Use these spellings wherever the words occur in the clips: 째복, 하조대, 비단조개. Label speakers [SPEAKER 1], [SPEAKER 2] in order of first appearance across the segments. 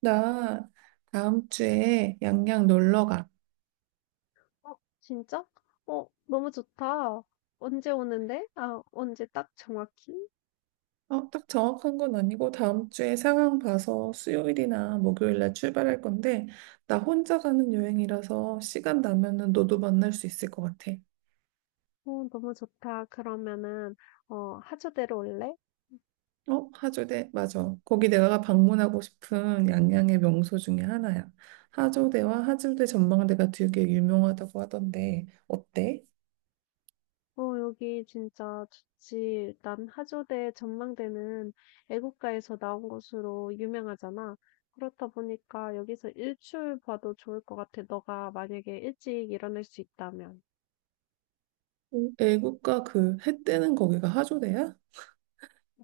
[SPEAKER 1] 나 다음 주에 양양 놀러 가.
[SPEAKER 2] 어, 진짜? 어, 너무 좋다. 언제 오는데? 아, 언제 딱 정확히?
[SPEAKER 1] 딱 정확한 건 아니고 다음 주에 상황 봐서 수요일이나 목요일 날 출발할 건데 나 혼자 가는 여행이라서 시간 나면은 너도 만날 수 있을 것 같아.
[SPEAKER 2] 어, 너무 좋다. 그러면은, 하조대로 올래?
[SPEAKER 1] 어, 하조대, 맞아. 거기 내가 방문하고 싶은 양양의 명소 중에 하나야. 하조대와 하조대 전망대가 되게 유명하다고 하던데, 어때?
[SPEAKER 2] 어, 여기 진짜 좋지. 난 하조대 전망대는 애국가에서 나온 곳으로 유명하잖아. 그렇다 보니까 여기서 일출 봐도 좋을 것 같아. 너가 만약에 일찍 일어날 수 있다면.
[SPEAKER 1] 음. 애국가 그 해 뜨는 거기가 하조대야?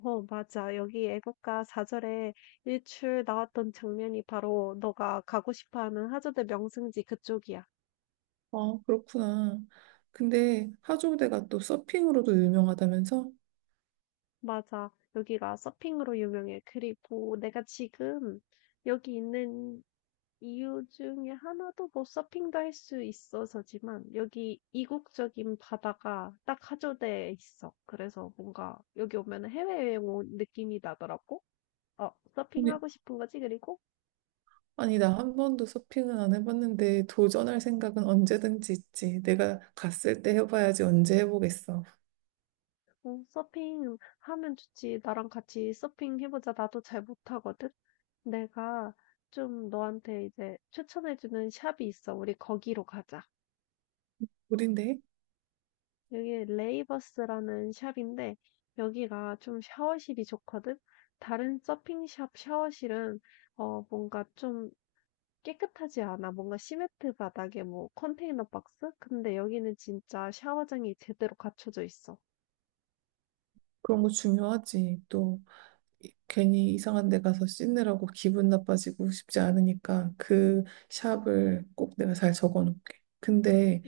[SPEAKER 2] 어, 맞아. 여기 애국가 4절에 일출 나왔던 장면이 바로 너가 가고 싶어 하는 하조대 명승지 그쪽이야.
[SPEAKER 1] 아, 그렇구나. 근데 하조대가 또 서핑으로도 유명하다면서?
[SPEAKER 2] 맞아. 여기가 서핑으로 유명해. 그리고 내가 지금 여기 있는 이유 중에 하나도 뭐 서핑도 할 수 있어서지만 여기 이국적인 바다가 딱 하조대에 있어. 그래서 뭔가 여기 오면 해외여행 온 느낌이 나더라고. 어,
[SPEAKER 1] 아니,
[SPEAKER 2] 서핑하고 싶은 거지? 그리고
[SPEAKER 1] 아니, 나 한 번도 서핑은 안 해봤는데 도전할 생각은 언제든지 있지. 내가 갔을 때 해봐야지 언제 해보겠어.
[SPEAKER 2] 서핑 하면 좋지. 나랑 같이 서핑 해보자. 나도 잘 못하거든. 내가 좀 너한테 이제 추천해주는 샵이 있어. 우리 거기로 가자.
[SPEAKER 1] 우린데?
[SPEAKER 2] 여기 레이버스라는 샵인데 여기가 좀 샤워실이 좋거든. 다른 서핑샵 샤워실은 뭔가 좀 깨끗하지 않아. 뭔가 시멘트 바닥에 뭐 컨테이너 박스? 근데 여기는 진짜 샤워장이 제대로 갖춰져 있어.
[SPEAKER 1] 그런 거 중요하지. 또 괜히 이상한 데 가서 씻느라고 기분 나빠지고 싶지 않으니까 그 샵을 꼭 내가 잘 적어놓을게. 근데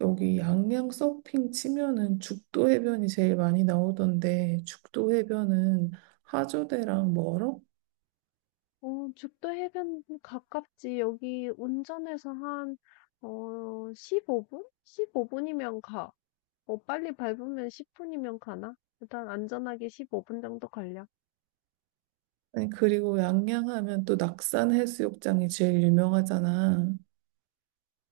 [SPEAKER 1] 여기 양양 서핑 치면은 죽도 해변이 제일 많이 나오던데 죽도 해변은 하조대랑 멀어?
[SPEAKER 2] 어 죽도 해변 가깝지. 여기 운전해서 한 15 분? 15 분이면 가. 어 빨리 밟으면 10 분이면 가나? 일단 안전하게 15분 정도 걸려.
[SPEAKER 1] 아니, 그리고 양양 하면 또 낙산 해수욕장이 제일 유명하잖아.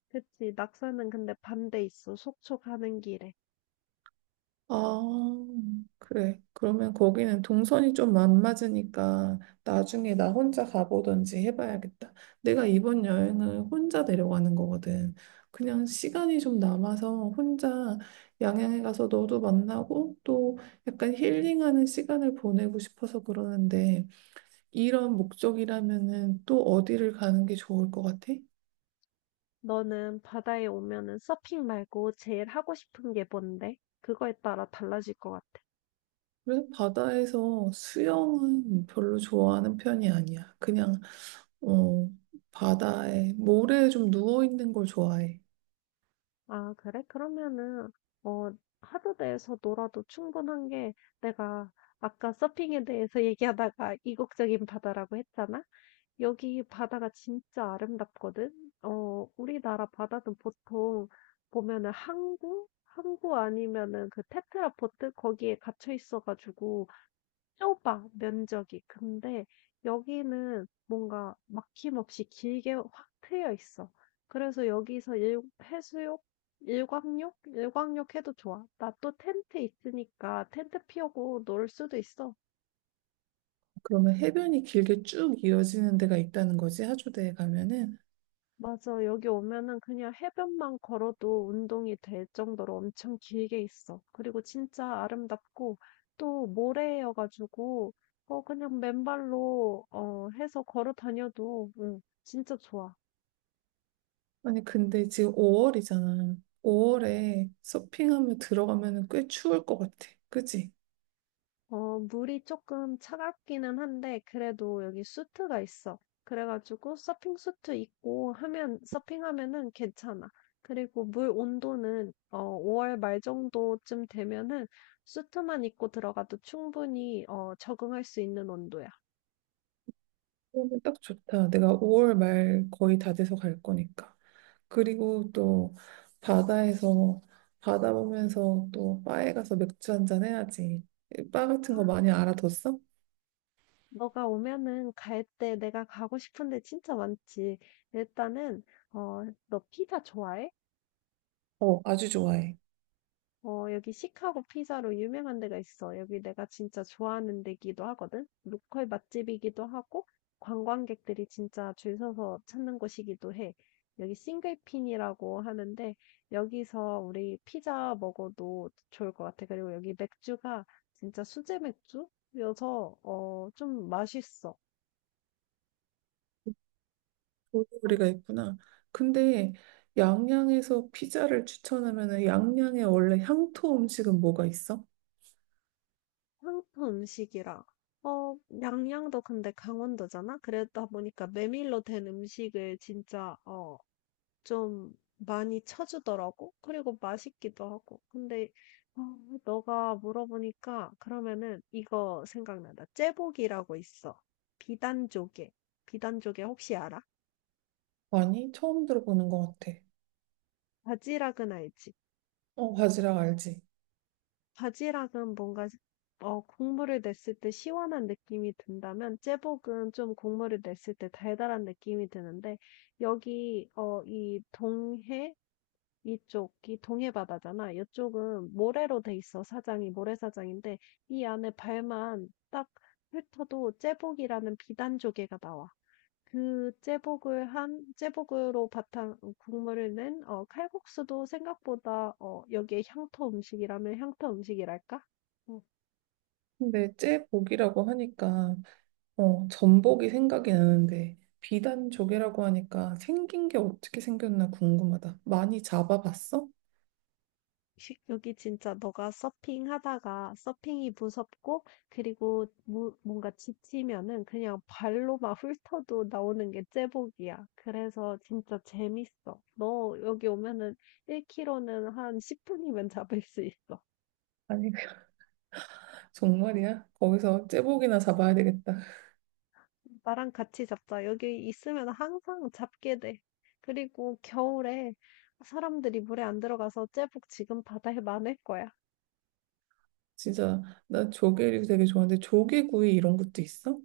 [SPEAKER 2] 그치. 낙서는 근데 반대 있어. 속초 가는 길에.
[SPEAKER 1] 아, 그래. 그러면 거기는 동선이 좀 안 맞으니까 나중에 나 혼자 가보던지 해봐야겠다. 내가 이번 여행을 혼자 내려가는 거거든. 그냥 시간이 좀 남아서 혼자 양양에 가서 너도 만나고 또 약간 힐링하는 시간을 보내고 싶어서 그러는데 이런 목적이라면은 또 어디를 가는 게 좋을 것 같아?
[SPEAKER 2] 너는 바다에 오면은 서핑 말고 제일 하고 싶은 게 뭔데? 그거에 따라 달라질 것 같아.
[SPEAKER 1] 그래서 바다에서 수영은 별로 좋아하는 편이 아니야. 어, 바다에, 모래에 좀 누워있는 걸 좋아해.
[SPEAKER 2] 아, 그래? 그러면은, 어, 하루 내에서 놀아도 충분한 게 내가 아까 서핑에 대해서 얘기하다가 이국적인 바다라고 했잖아? 여기 바다가 진짜 아름답거든? 어, 우리나라 바다는 보통 보면은 항구? 항구 아니면은 그 테트라포트? 거기에 갇혀 있어가지고 좁아, 면적이. 근데 여기는 뭔가 막힘없이 길게 확 트여 있어. 그래서 여기서 해수욕, 일광욕? 일광욕 해도 좋아. 나 또 텐트 있으니까 텐트 피우고 놀 수도 있어.
[SPEAKER 1] 그러면 해변이 길게 쭉 이어지는 데가 있다는 거지, 하조대에 가면은.
[SPEAKER 2] 맞아, 여기 오면은 그냥 해변만 걸어도 운동이 될 정도로 엄청 길게 있어. 그리고 진짜 아름답고 또 모래여가지고 어, 그냥 맨발로 해서 걸어 다녀도 응, 진짜 좋아.
[SPEAKER 1] 아니, 근데 지금 5월이잖아. 5월에 서핑하면 들어가면 꽤 추울 것 같아. 그치?
[SPEAKER 2] 어, 물이 조금 차갑기는 한데, 그래도 여기 수트가 있어. 그래가지고 서핑 수트 입고 하면, 서핑하면은 괜찮아. 그리고 물 온도는, 5월 말 정도쯤 되면은 수트만 입고 들어가도 충분히, 적응할 수 있는 온도야.
[SPEAKER 1] 그러면 딱 좋다. 내가 5월 말 거의 다 돼서 갈 거니까. 그리고 또 바다에서 뭐 바다 보면서 또 바에 가서 맥주 한잔 해야지. 바
[SPEAKER 2] 아,
[SPEAKER 1] 같은 거 많이 알아뒀어?
[SPEAKER 2] 너가 오면은 갈 때 내가 가고 싶은데 진짜 많지. 일단은, 어, 너 피자 좋아해?
[SPEAKER 1] 어, 아주 좋아해.
[SPEAKER 2] 어, 여기 시카고 피자로 유명한 데가 있어. 여기 내가 진짜 좋아하는 데기도 하거든. 로컬 맛집이기도 하고, 관광객들이 진짜 줄 서서 찾는 곳이기도 해. 여기 싱글핀이라고 하는데, 여기서 우리 피자 먹어도 좋을 것 같아. 그리고 여기 맥주가 진짜 수제 맥주여서, 좀 맛있어. 음,
[SPEAKER 1] 볼거리가 있구나. 근데 양양에서 피자를 추천하면은 양양에 원래 향토 음식은 뭐가 있어?
[SPEAKER 2] 한국 음식이라. 어, 양양도 근데 강원도잖아? 그러다 보니까 메밀로 된 음식을 진짜, 좀 많이 쳐주더라고. 그리고 맛있기도 하고. 근데 어, 너가 물어보니까 그러면은 이거 생각난다. 째복이라고 있어. 비단조개. 비단조개 혹시 알아?
[SPEAKER 1] 아니, 처음 들어보는 것 같아.
[SPEAKER 2] 바지락은 알지?
[SPEAKER 1] 어, 바지락 알지?
[SPEAKER 2] 바지락은 뭔가 국물을 냈을 때 시원한 느낌이 든다면 째복은 좀 국물을 냈을 때 달달한 느낌이 드는데 여기 이 동해 이쪽이 동해바다잖아. 이쪽은 모래로 돼 있어, 사장이. 모래사장인데, 이 안에 발만 딱 훑어도 제복이라는 비단 조개가 나와. 그 제복을 제복으로 바탕, 국물을 낸, 칼국수도 생각보다, 여기에 향토 음식이라면 향토 음식이랄까? 어,
[SPEAKER 1] 근데 째복이라고 하니까 어, 전복이 생각이 나는데 비단조개라고 하니까 생긴 게 어떻게 생겼나 궁금하다. 많이 잡아봤어?
[SPEAKER 2] 여기 진짜 너가 서핑하다가 서핑이 무섭고 그리고 뭔가 지치면은 그냥 발로 막 훑어도 나오는 게 제복이야. 그래서 진짜 재밌어. 너 여기 오면은 1kg는 한 10분이면 잡을 수 있어.
[SPEAKER 1] 아니, 정말이야? 거기서 째복이나 잡아야 되겠다.
[SPEAKER 2] 나랑 같이 잡자. 여기 있으면 항상 잡게 돼. 그리고 겨울에 사람들이 물에 안 들어가서 제복 지금 바다에 많을 거야.
[SPEAKER 1] 진짜 나 조개를 되게 좋아하는데 조개구이 이런 것도 있어?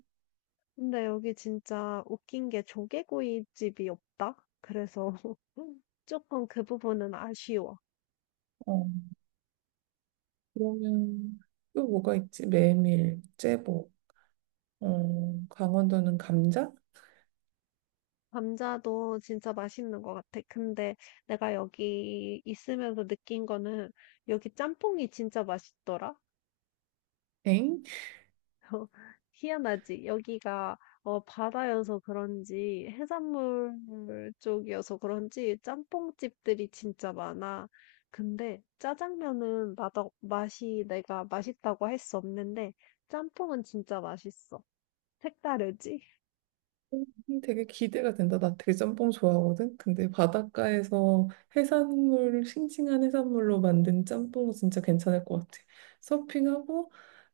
[SPEAKER 2] 근데 여기 진짜 웃긴 게 조개구이집이 없다? 그래서 조금 그 부분은 아쉬워.
[SPEAKER 1] 어, 그러면 또 뭐가 있지? 메밀, 째복, 어, 강원도는 감자?
[SPEAKER 2] 감자도 진짜 맛있는 것 같아. 근데 내가 여기 있으면서 느낀 거는 여기 짬뽕이 진짜 맛있더라.
[SPEAKER 1] 엥?
[SPEAKER 2] 어, 희한하지. 여기가 어, 바다여서 그런지 해산물 쪽이어서 그런지 짬뽕집들이 진짜 많아. 근데 짜장면은 맛이 내가 맛있다고 할 수 없는데 짬뽕은 진짜 맛있어. 색다르지?
[SPEAKER 1] 되게 기대가 된다. 나 되게 짬뽕 좋아하거든. 근데 바닷가에서 해산물, 싱싱한 해산물로 만든 짬뽕은 진짜 괜찮을 것 같아. 서핑하고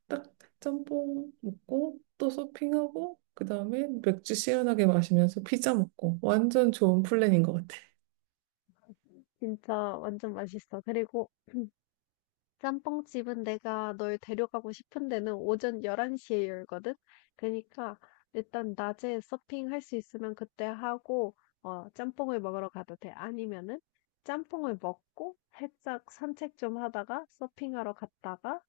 [SPEAKER 1] 딱 짬뽕 먹고 또 서핑하고 그다음에 맥주 시원하게 마시면서 피자 먹고 완전 좋은 플랜인 것 같아.
[SPEAKER 2] 진짜 완전 맛있어. 그리고 짬뽕집은 내가 널 데려가고 싶은 데는 오전 11시에 열거든? 그러니까 일단 낮에 서핑할 수 있으면 그때 하고, 어, 짬뽕을 먹으러 가도 돼. 아니면은 짬뽕을 먹고 살짝 산책 좀 하다가 서핑하러 갔다가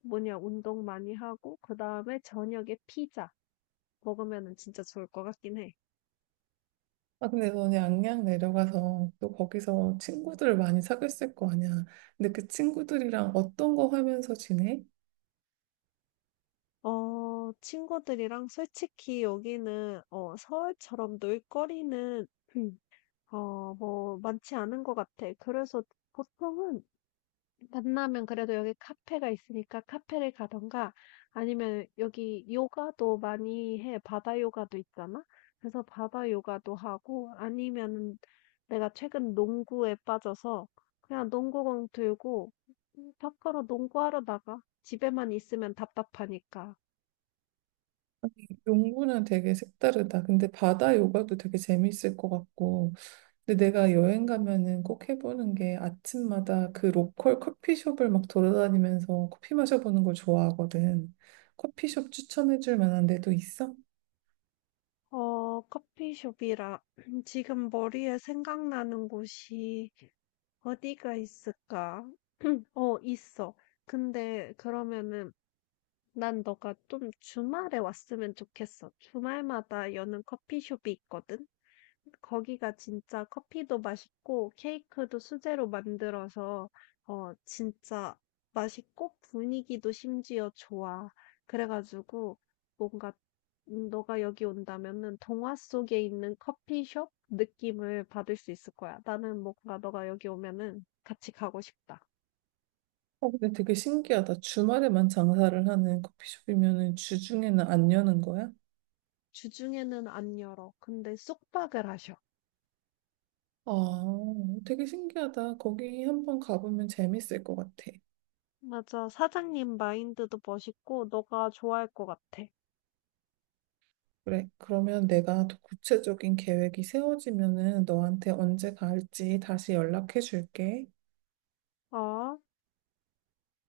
[SPEAKER 2] 뭐냐, 운동 많이 하고, 그 다음에 저녁에 피자 먹으면은 진짜 좋을 것 같긴 해.
[SPEAKER 1] 아 근데 너는 양양 내려가서 또 거기서 친구들 많이 사귀었을 거 아니야. 근데 그 친구들이랑 어떤 거 하면서 지내?
[SPEAKER 2] 어, 친구들이랑 솔직히 여기는 서울처럼 놀거리는 뭐 많지 않은 것 같아. 그래서 보통은 만나면 그래도 여기 카페가 있으니까 카페를 가던가 아니면 여기 요가도 많이 해. 바다 요가도 있잖아. 그래서 바다 요가도 하고 아니면 내가 최근 농구에 빠져서 그냥 농구공 들고 밖으로 농구하러 나가. 집에만 있으면 답답하니까.
[SPEAKER 1] 농구는 되게 색다르다. 근데 바다 요가도 되게 재밌을 것 같고. 근데 내가 여행 가면은 꼭 해보는 게 아침마다 그 로컬 커피숍을 막 돌아다니면서 커피 마셔보는 걸 좋아하거든. 커피숍 추천해줄 만한 데도 있어?
[SPEAKER 2] 어, 커피숍이라 지금 머리에 생각나는 곳이 어디가 있을까? 어, 있어. 근데 그러면은 난 너가 좀 주말에 왔으면 좋겠어. 주말마다 여는 커피숍이 있거든. 거기가 진짜 커피도 맛있고 케이크도 수제로 만들어서 진짜 맛있고 분위기도 심지어 좋아. 그래가지고 뭔가 너가 여기 온다면은 동화 속에 있는 커피숍 느낌을 받을 수 있을 거야. 나는 뭔가 너가 여기 오면은 같이 가고 싶다.
[SPEAKER 1] 어, 근데 되게 신기하다. 주말에만 장사를 하는 커피숍이면은 주중에는 안 여는 거야?
[SPEAKER 2] 주중에는 안 열어. 근데 쑥박을 하셔.
[SPEAKER 1] 아, 되게 신기하다. 거기 한번 가보면 재밌을 것 같아.
[SPEAKER 2] 맞아. 사장님 마인드도 멋있고 너가 좋아할 것 같아.
[SPEAKER 1] 그래, 그러면 내가 더 구체적인 계획이 세워지면은 너한테 언제 갈지 다시 연락해 줄게.
[SPEAKER 2] 아.